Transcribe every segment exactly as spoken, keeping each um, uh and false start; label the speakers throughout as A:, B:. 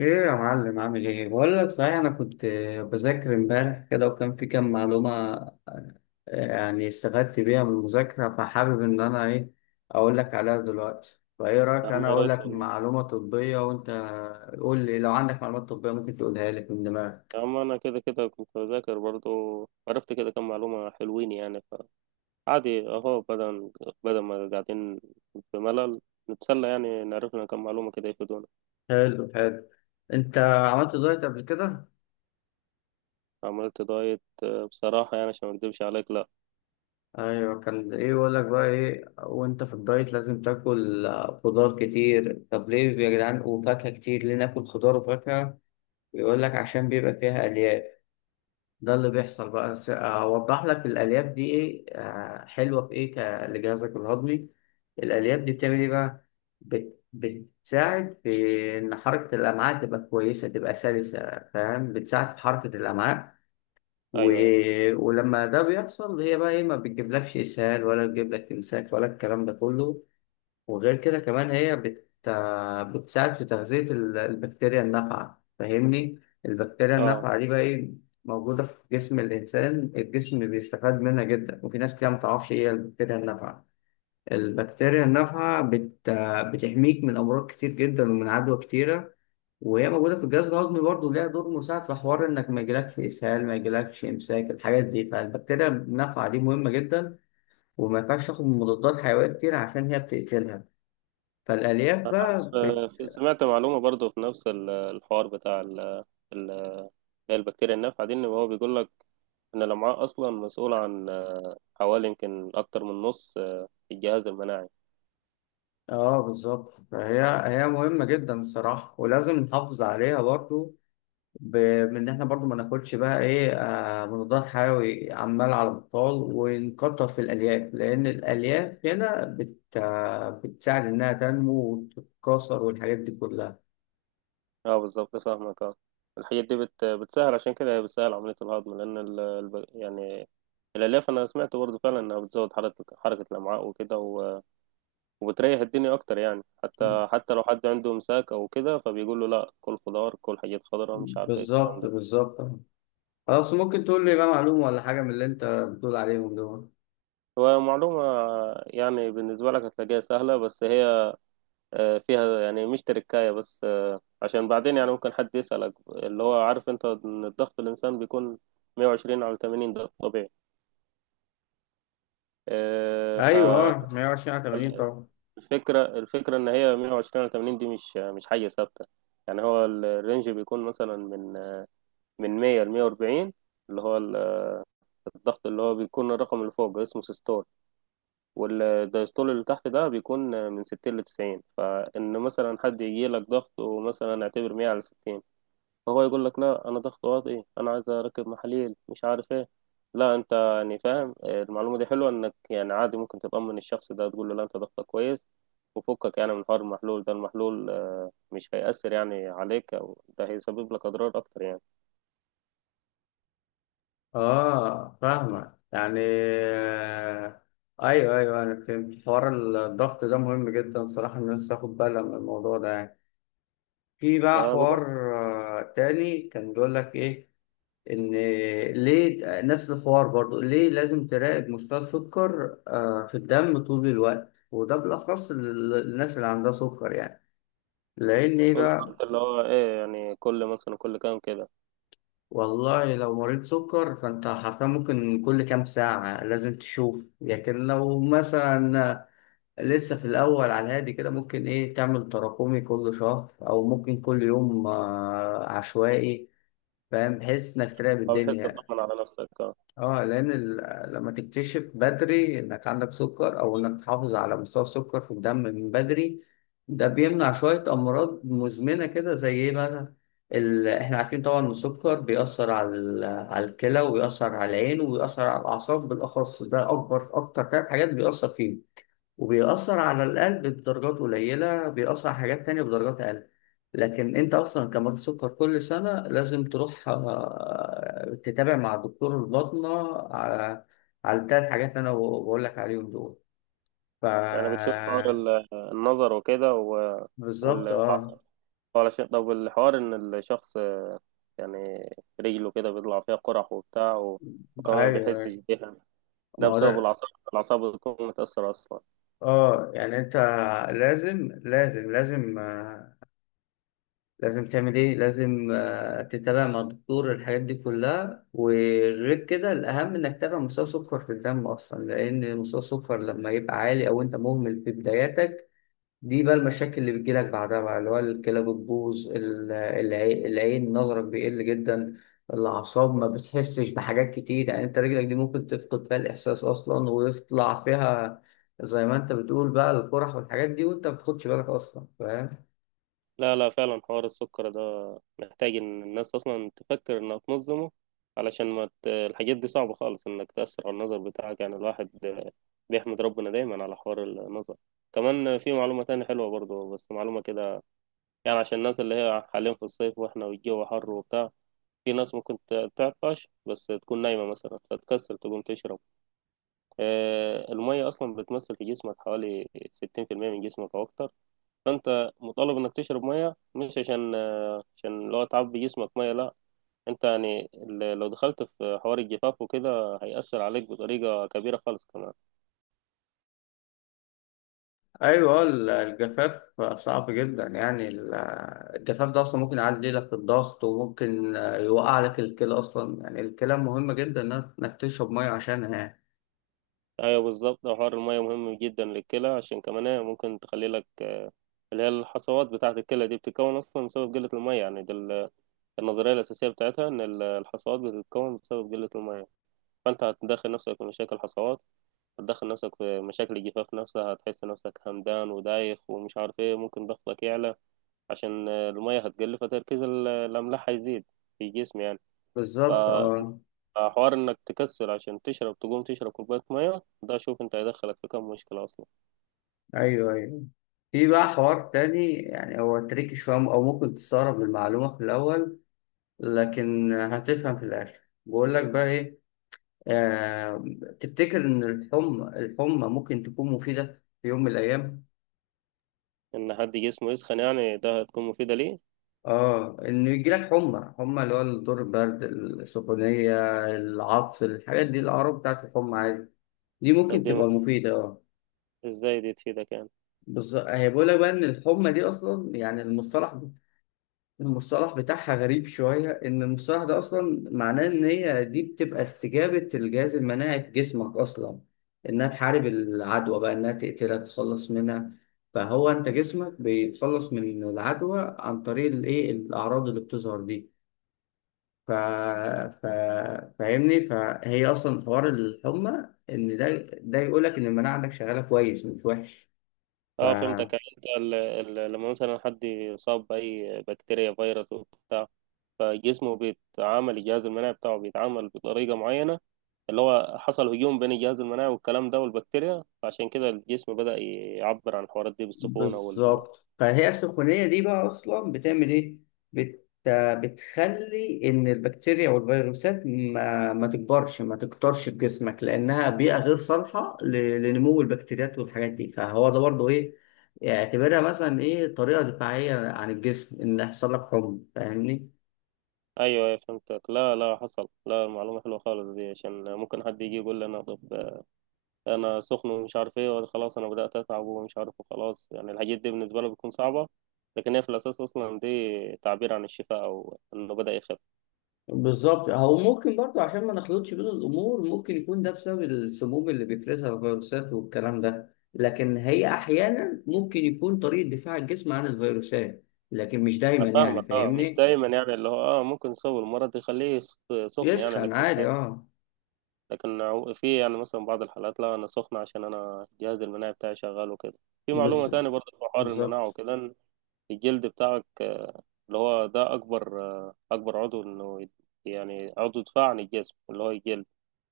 A: ايه يا معلم، عامل ايه؟ بقول لك، صحيح، انا كنت آه، بذاكر امبارح كده وكان في كام معلومه. آه، يعني استفدت بيها من المذاكره، فحابب ان انا ايه اقول لك عليها دلوقتي. فايه رايك؟
B: يا عم
A: انا
B: يا
A: اقول
B: ريت
A: لك
B: والله.
A: معلومه طبيه وانت قول لي لو عندك معلومات طبيه ممكن تقولها لي من دماغك.
B: يا عم انا كده كده كنت بذاكر برضه، عرفت كده كم معلومة حلوين يعني. فعادي اهو بدل بدل ما قاعدين في ملل نتسلى، يعني نعرف لنا كم معلومة كده يفيدونا.
A: حلو حلو. انت عملت دايت قبل كده؟
B: عملت دايت، آه، بصراحة يعني عشان ما اكدبش عليك، لا.
A: ايوه، كان ايه يقول لك بقى؟ ايه وانت في الدايت؟ لازم تاكل آه، خضار كتير. طب ليه يا جدعان؟ وفاكهه كتير، ليه ناكل خضار وفاكهه؟ بيقول لك عشان بيبقى فيها الياف. ده اللي بيحصل بقى. س- اوضح لك الالياف دي ايه آه، حلوه في ايه ك- لجهازك الهضمي. الالياف دي بتعمل ايه بقى؟ بت- بتساعد في ان حركه الامعاء تبقى كويسه، تبقى سلسه. فاهم؟ بتساعد في حركه الامعاء. و...
B: ايوه ايوه،
A: ولما ده بيحصل هي بقى ايه؟ ما بتجيبلكش اسهال ولا بتجيب لك امساك ولا الكلام ده كله. وغير كده كمان هي بت... بتساعد في تغذية ال- البكتيريا النافعة. فاهمني؟ البكتيريا
B: اه.
A: النافعة دي بقى إيه؟ موجودة في جسم الإنسان، الجسم بيستفاد منها جدا، وفي ناس كتير متعرفش إيه هي البكتيريا النافعة. البكتيريا النافعة بت... بتحميك من أمراض كتير جدا ومن عدوى كتيرة، وهي موجودة في الجهاز الهضمي برضه، ليها دور مساعد في حوار إنك ما يجيلكش إسهال، ما يجيلكش إمساك، الحاجات دي. فالبكتيريا النافعة دي مهمة جدا، وما ينفعش تاخد مضادات حيوية كتير عشان هي بتقتلها. فالألياف
B: أنا
A: بقى بت...
B: س- سمعت معلومة برضه في نفس ال- الحوار بتاع ال- ال- البكتيريا النافعة دي، ان هو بيقول لك ان الامعاء اصلا مسؤولة عن آه، حوالي يمكن اكتر من نص آه، الجهاز المناعي.
A: اه بالظبط. فهي هي مهمة جدا الصراحة، ولازم نحافظ عليها برضو ب... بإن احنا برضو ما ناخدش بقى ايه آه مضادات حيوي عمال على بطال، ونكتر في الألياف، لأن الألياف هنا بت... آه بتساعد إنها تنمو وتتكاثر والحاجات دي كلها.
B: اه بالظبط فاهمك، اه. الحاجات دي بت... بتسهل، عشان كده هي بتسهل عملية الهضم، لأن ال... الب- يعني الألياف، أنا سمعت برضه فعلا إنها بتزود حركة حركة الأمعاء وكده، و... وبتريح الدنيا أكتر. يعني حتى حتى لو حد عنده إمساك أو كده، فبيقول له لأ، كل خضار، كل حاجات خضراء، مش عارف إيه الكلام
A: بالظبط
B: ده.
A: بالظبط. خلاص، ممكن تقول لي بقى معلومة ولا حاجة من اللي أنت بتقول عليهم دول؟
B: هو معلومة يعني بالنسبة لك هتلاقيها سهلة، بس هي آه، فيها يعني مش تركاية، بس آه، عشان بعدين يعني ممكن حد يسألك. اللي هو عارف أنت إن الضغط، الإنسان بيكون مية وعشرين على تمانين ده طبيعي، آه،
A: أيوه، مية وعشرين على تمانين طبعا.
B: فالفكرة الفكرة إن هي مية وعشرين على تمانين دي مش مش حاجة ثابتة. يعني هو الرينج بيكون مثلا من من مية ل مية وأربعين اللي هو الضغط، اللي هو بيكون الرقم اللي فوق اسمه سيستول، والدايستول اللي تحت ده بيكون من ستين ل تسعين. فإن مثلا حد يجي لك ضغط ومثلا اعتبر مية على ستين، فهو يقول لك لا انا ضغط واطي، انا عايز اركب محاليل مش عارف ايه، لا انت، يعني فاهم، المعلومه دي حلوه، انك يعني عادي ممكن تطمن الشخص ده، تقول له لا انت ضغطك كويس، وفكك يعني من حوار المحلول ده، المحلول آه، مش هيأثر يعني عليك، او ده هيسبب لك اضرار اكتر يعني.
A: اه فاهمة يعني آه، ايوه ايوه، انا فهمت حوار الضغط ده مهم جدا صراحة، الناس تاخد بالها من الموضوع ده يعني. في بقى
B: ما بقول
A: حوار آه، تاني كان بيقول لك ايه، ان ليه نفس الحوار برضو؟ ليه لازم تراقب مستوى السكر آه، في الدم طول الوقت، وده بالاخص لل- للناس اللي عندها سكر يعني. لان ايه
B: بقول له،
A: بقى؟
B: انت اللي هو ايه يعني، كل مثلا كل كام كده،
A: والله لو مريض سكر فانت حرفيا ممكن كل كام ساعة لازم تشوف، لكن لو مثلا لسه في الأول على الهادي كده ممكن إيه تعمل تراكمي كل شهر أو ممكن كل يوم آه، عشوائي. فاهم؟ بحيث إنك تراقب
B: فبحيث
A: الدنيا.
B: تطمن على نفسك، آه.
A: أه، لأن ال- لما تكتشف بدري إنك عندك سكر، أو إنك تحافظ على مستوى السكر في الدم من بدري، ده بيمنع شوية أمراض مزمنة كده، زي إيه مثلا؟ ال... إحنا عارفين طبعا إن السكر بيأثر على ال... على الكلى، وبيأثر على العين، وبيأثر على الأعصاب بالأخص. ده أكبر أكتر ثلاث حاجات بيأثر فيهم. وبيأثر على القلب بدرجات قليلة، بيأثر على حاجات تانية بدرجات أقل. لكن أنت أصلا كمريض سكر كل سنة لازم تروح آه، تتابع مع دكتور الباطنة على على التلات حاجات اللي أنا بقول لك عليهم دول. ف
B: يعني بتشوف حوار ال- النظر وكده، و-
A: بالظبط أه.
B: والعصب. علشان طب الحوار، ان الشخص يعني رجله كده بيطلع فيها قرح وبتاع، و- وكمان ما بيحسش
A: أيوه.
B: بيها،
A: ما
B: ده
A: هو
B: بسبب
A: ده.
B: الأعصاب، الأعصاب بتكون متأثرة أصلا.
A: أه يعني أنت لازم لازم لازم آه، لازم تعمل ايه؟ لازم آه، تتابع مع الدكتور الحاجات دي كلها، وغير كده الاهم انك تتابع مستوى سكر في الدم اصلا، لان مستوى السكر لما يبقى عالي او انت مهمل في بداياتك، دي بقى المشاكل اللي بتجيلك بعدها بقى، اللي هو الكلى بتبوظ، ال- العي- العين نظرك بيقل جدا، الاعصاب ما بتحسش بحاجات كتير، يعني انت رجلك دي ممكن تفقد فيها الاحساس اصلا، ويطلع فيها زي ما انت بتقول بقى القرح والحاجات دي، وانت ما بتاخدش بالك اصلا. فاهم؟
B: لا لا، فعلا حوار السكر ده محتاج إن الناس أصلا تفكر إنها تنظمه، علشان ما ت... الحاجات دي صعبة خالص، إنك تأثر على النظر بتاعك، يعني الواحد بيحمد ربنا دايما على حوار النظر. كمان في معلومة تانية حلوة برضه، بس معلومة كده يعني عشان الناس اللي هي حاليا في الصيف واحنا والجو حر وبتاع، في ناس ممكن ت- تعطش بس تكون نايمة مثلا، فتكسل تقوم تشرب. آه، المية أصلا بتمثل في جسمك حوالي ستين بالمية من جسمك أو أكتر، فأنت مطالب إنك تشرب مية. مش عشان عشان لو تعبي جسمك مية، لا، أنت يعني ال- لو دخلت في حوار الجفاف وكده هيأثر عليك بطريقة كبيرة خالص كمان.
A: ايوه. آه، ال- الجفاف صعب جدا، يعني ال- الجفاف ده اصلا ممكن يعلي لك الضغط، وممكن آه، يوقع لك الكلى اصلا. يعني الكلى مهمه جدا انك إنك تشرب ميه عشانها يعني.
B: أيوة بالظبط، حوار المية مهم جدا للكلى، عشان كمان هي ممكن تخلي لك، اللي هي الحصوات بتاعة الكلى دي بتتكون أصلا بسبب قلة المية، يعني ده ال- النظرية الأساسية بتاعتها، إن ال- الحصوات بتتكون بسبب قلة المية. فأنت هتدخل نفسك في مشاكل حصوات، هتدخل نفسك في مشاكل الجفاف نفسها، هتحس نفسك همدان ودايخ ومش عارف ايه، ممكن ضغطك يعلى عشان آه، المية هتقل، فتركيز ال- الأملاح هيزيد في الجسم يعني. ف-
A: بالظبط اه.
B: فحوار إنك تكسل عشان تشرب، تقوم تشرب كوباية مية، ده شوف أنت هيدخلك في كم مشكلة أصلا.
A: ايوه ايوه. في بقى حوار تاني، يعني هو تريكي شويه، او ممكن تستغرب المعلومه في الاول لكن هتفهم في الاخر. بقول لك بقى ايه آه تفتكر ان الحمى الحمى ممكن تكون مفيده في يوم من الايام؟
B: إن حد جسمه يسخن يعني، ده هتكون مفيدة ليه؟
A: اه، انه يجيلك حمى حمى، اللي هو الدور، البرد، السخونيه، العطس، الحاجات دي الاعراض بتاعت الحمى عادي، دي
B: ده
A: ممكن
B: بدي
A: تبقى
B: مف-
A: مفيده اه.
B: إزاي دي تفيدك يعني؟
A: بالظبط، هي بقول لك بقى ان الحمى دي اصلا يعني المصطلح المصطلح بتاعها غريب شويه، ان المصطلح ده اصلا معناه ان هي دي بتبقى استجابه الجهاز المناعي في جسمك اصلا، انها تحارب العدوى بقى، انها تقتلها، تتخلص منها. فهو انت جسمك بيتخلص من العدوى عن طريق الايه؟ الاعراض اللي بتظهر دي. ف... ف... فاهمني؟ فهي اصلا حوار الحمى ان ده ده يقول لك ان المناعه عندك شغاله كويس مش وحش. ف
B: اه فهمتك، يعني انت ال- ال- لما مثلا حد يصاب بأي بكتيريا، فيروس وبتاع، فجسمه بيتعامل، الجهاز المناعي بتاعه بيتعامل بطريقة معينة، اللي هو حصل هجوم بين الجهاز المناعي والكلام ده والبكتيريا، فعشان كده الجسم بدأ يعبر عن الحوارات دي بالسخونة وال...
A: بالظبط. فهي السخونيه دي بقى اصلا بتعمل ايه؟ بت... بتخلي ان البكتيريا والفيروسات ما ما تكبرش، ما تكترش في جسمك، لانها بيئه غير صالحه ل... لنمو البكتيريات والحاجات دي. فهو ده برضه ايه، اعتبرها مثلا ايه، طريقه دفاعيه عن الجسم ان يحصل لك حمى. فاهمني؟
B: أيوه أيوة فهمتك. لا لا، حصل، لا، معلومة حلوة خالص دي، عشان ممكن حد يجي يقول لي، أنا طب أنا سخن ومش عارف إيه وخلاص أنا بدأت أتعب ومش عارف، وخلاص، يعني الحاجات دي بالنسبة له بتكون صعبة، لكن هي في الأساس أصلا دي تعبير عن الشفاء أو إنه بدأ يخف.
A: بالظبط، او ممكن برضه عشان ما نخلطش بين الامور، ممكن يكون ده بسبب السموم اللي بيفرزها الفيروسات والكلام ده، لكن هي احيانا ممكن يكون طريقه دفاع الجسم عن الفيروسات، لكن مش دايما
B: أنا
A: يعني.
B: فاهمك، أه مش
A: فاهمني؟
B: دايما، يعني اللي هو أه ممكن يسوي المرض يخليه سخ- سخن يعني،
A: يسخن
B: لكن
A: عادي اه.
B: لكن عو- في يعني مثلا بعض الحالات، لا انا سخنة عشان انا الجهاز المناعي بتاعي شغال وكده. في معلومة
A: بز-
B: تانية برضه في حوار المناعة
A: بالظبط.
B: وكده، إن الجلد بتاعك آه، اللي هو ده اكبر آه، اكبر عضو، انه يت- يعني عضو دفاع عن الجسم، اللي هو الجلد.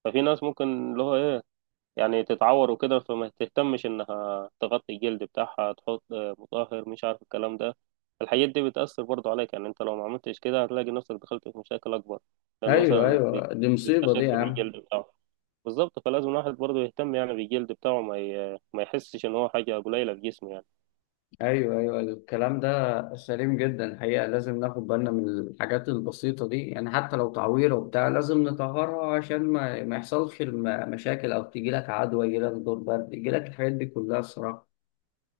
B: ففي ناس ممكن اللي هو ايه، يعني تتعور وكده، فما تهتمش انها تغطي الجلد بتاعها، تحط آه، مطهر مش عارف الكلام ده. الحاجات دي بتأثر برضه عليك، يعني انت لو ما عملتش كده هتلاقي نفسك دخلت في مشاكل اكبر، لانه
A: ايوه
B: مثلا بي-
A: ايوه، دي مصيبه دي يا
B: بيستخف
A: عم.
B: بالجلد بتاعه. بالظبط، فلازم الواحد برضه يهتم يعني بالجلد بتاعه، ما ي... ما يحسش ان هو حاجه قليله في جسمه يعني.
A: ايوه ايوه أيوه. الكلام ده سليم جدا الحقيقه، لازم ناخد بالنا من الحاجات البسيطه دي يعني، حتى لو تعويره وبتاع لازم نطهرها عشان ما ما يحصلش الم- مشاكل، او تيجي لك عدوى، يجي لك دور برد، يجي لك الحاجات دي كلها الصراحه.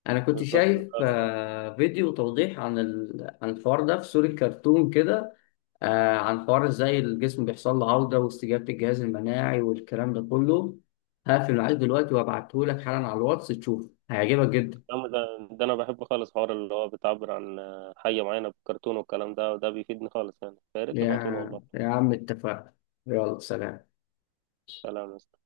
A: انا كنت
B: بالظبط.
A: شايف آه، فيديو توضيح عن ال... عن الحوار ده في سوري كرتون كده، آه، عن حوار ازاي الجسم بيحصل له عوده واستجابه الجهاز المناعي والكلام ده كله. هقفل معاك دلوقتي وابعته لك حالا على الواتس، تشوف هيعجبك جدا.
B: الكلام ده، ده انا بحب خالص حوار اللي هو بتعبر عن حاجه معينه بكرتون والكلام ده، وده بيفيدني خالص يعني، فيا ريت تبعتوله
A: يا
B: والله.
A: يا عم اتفقنا. يلا سلام.
B: سلام.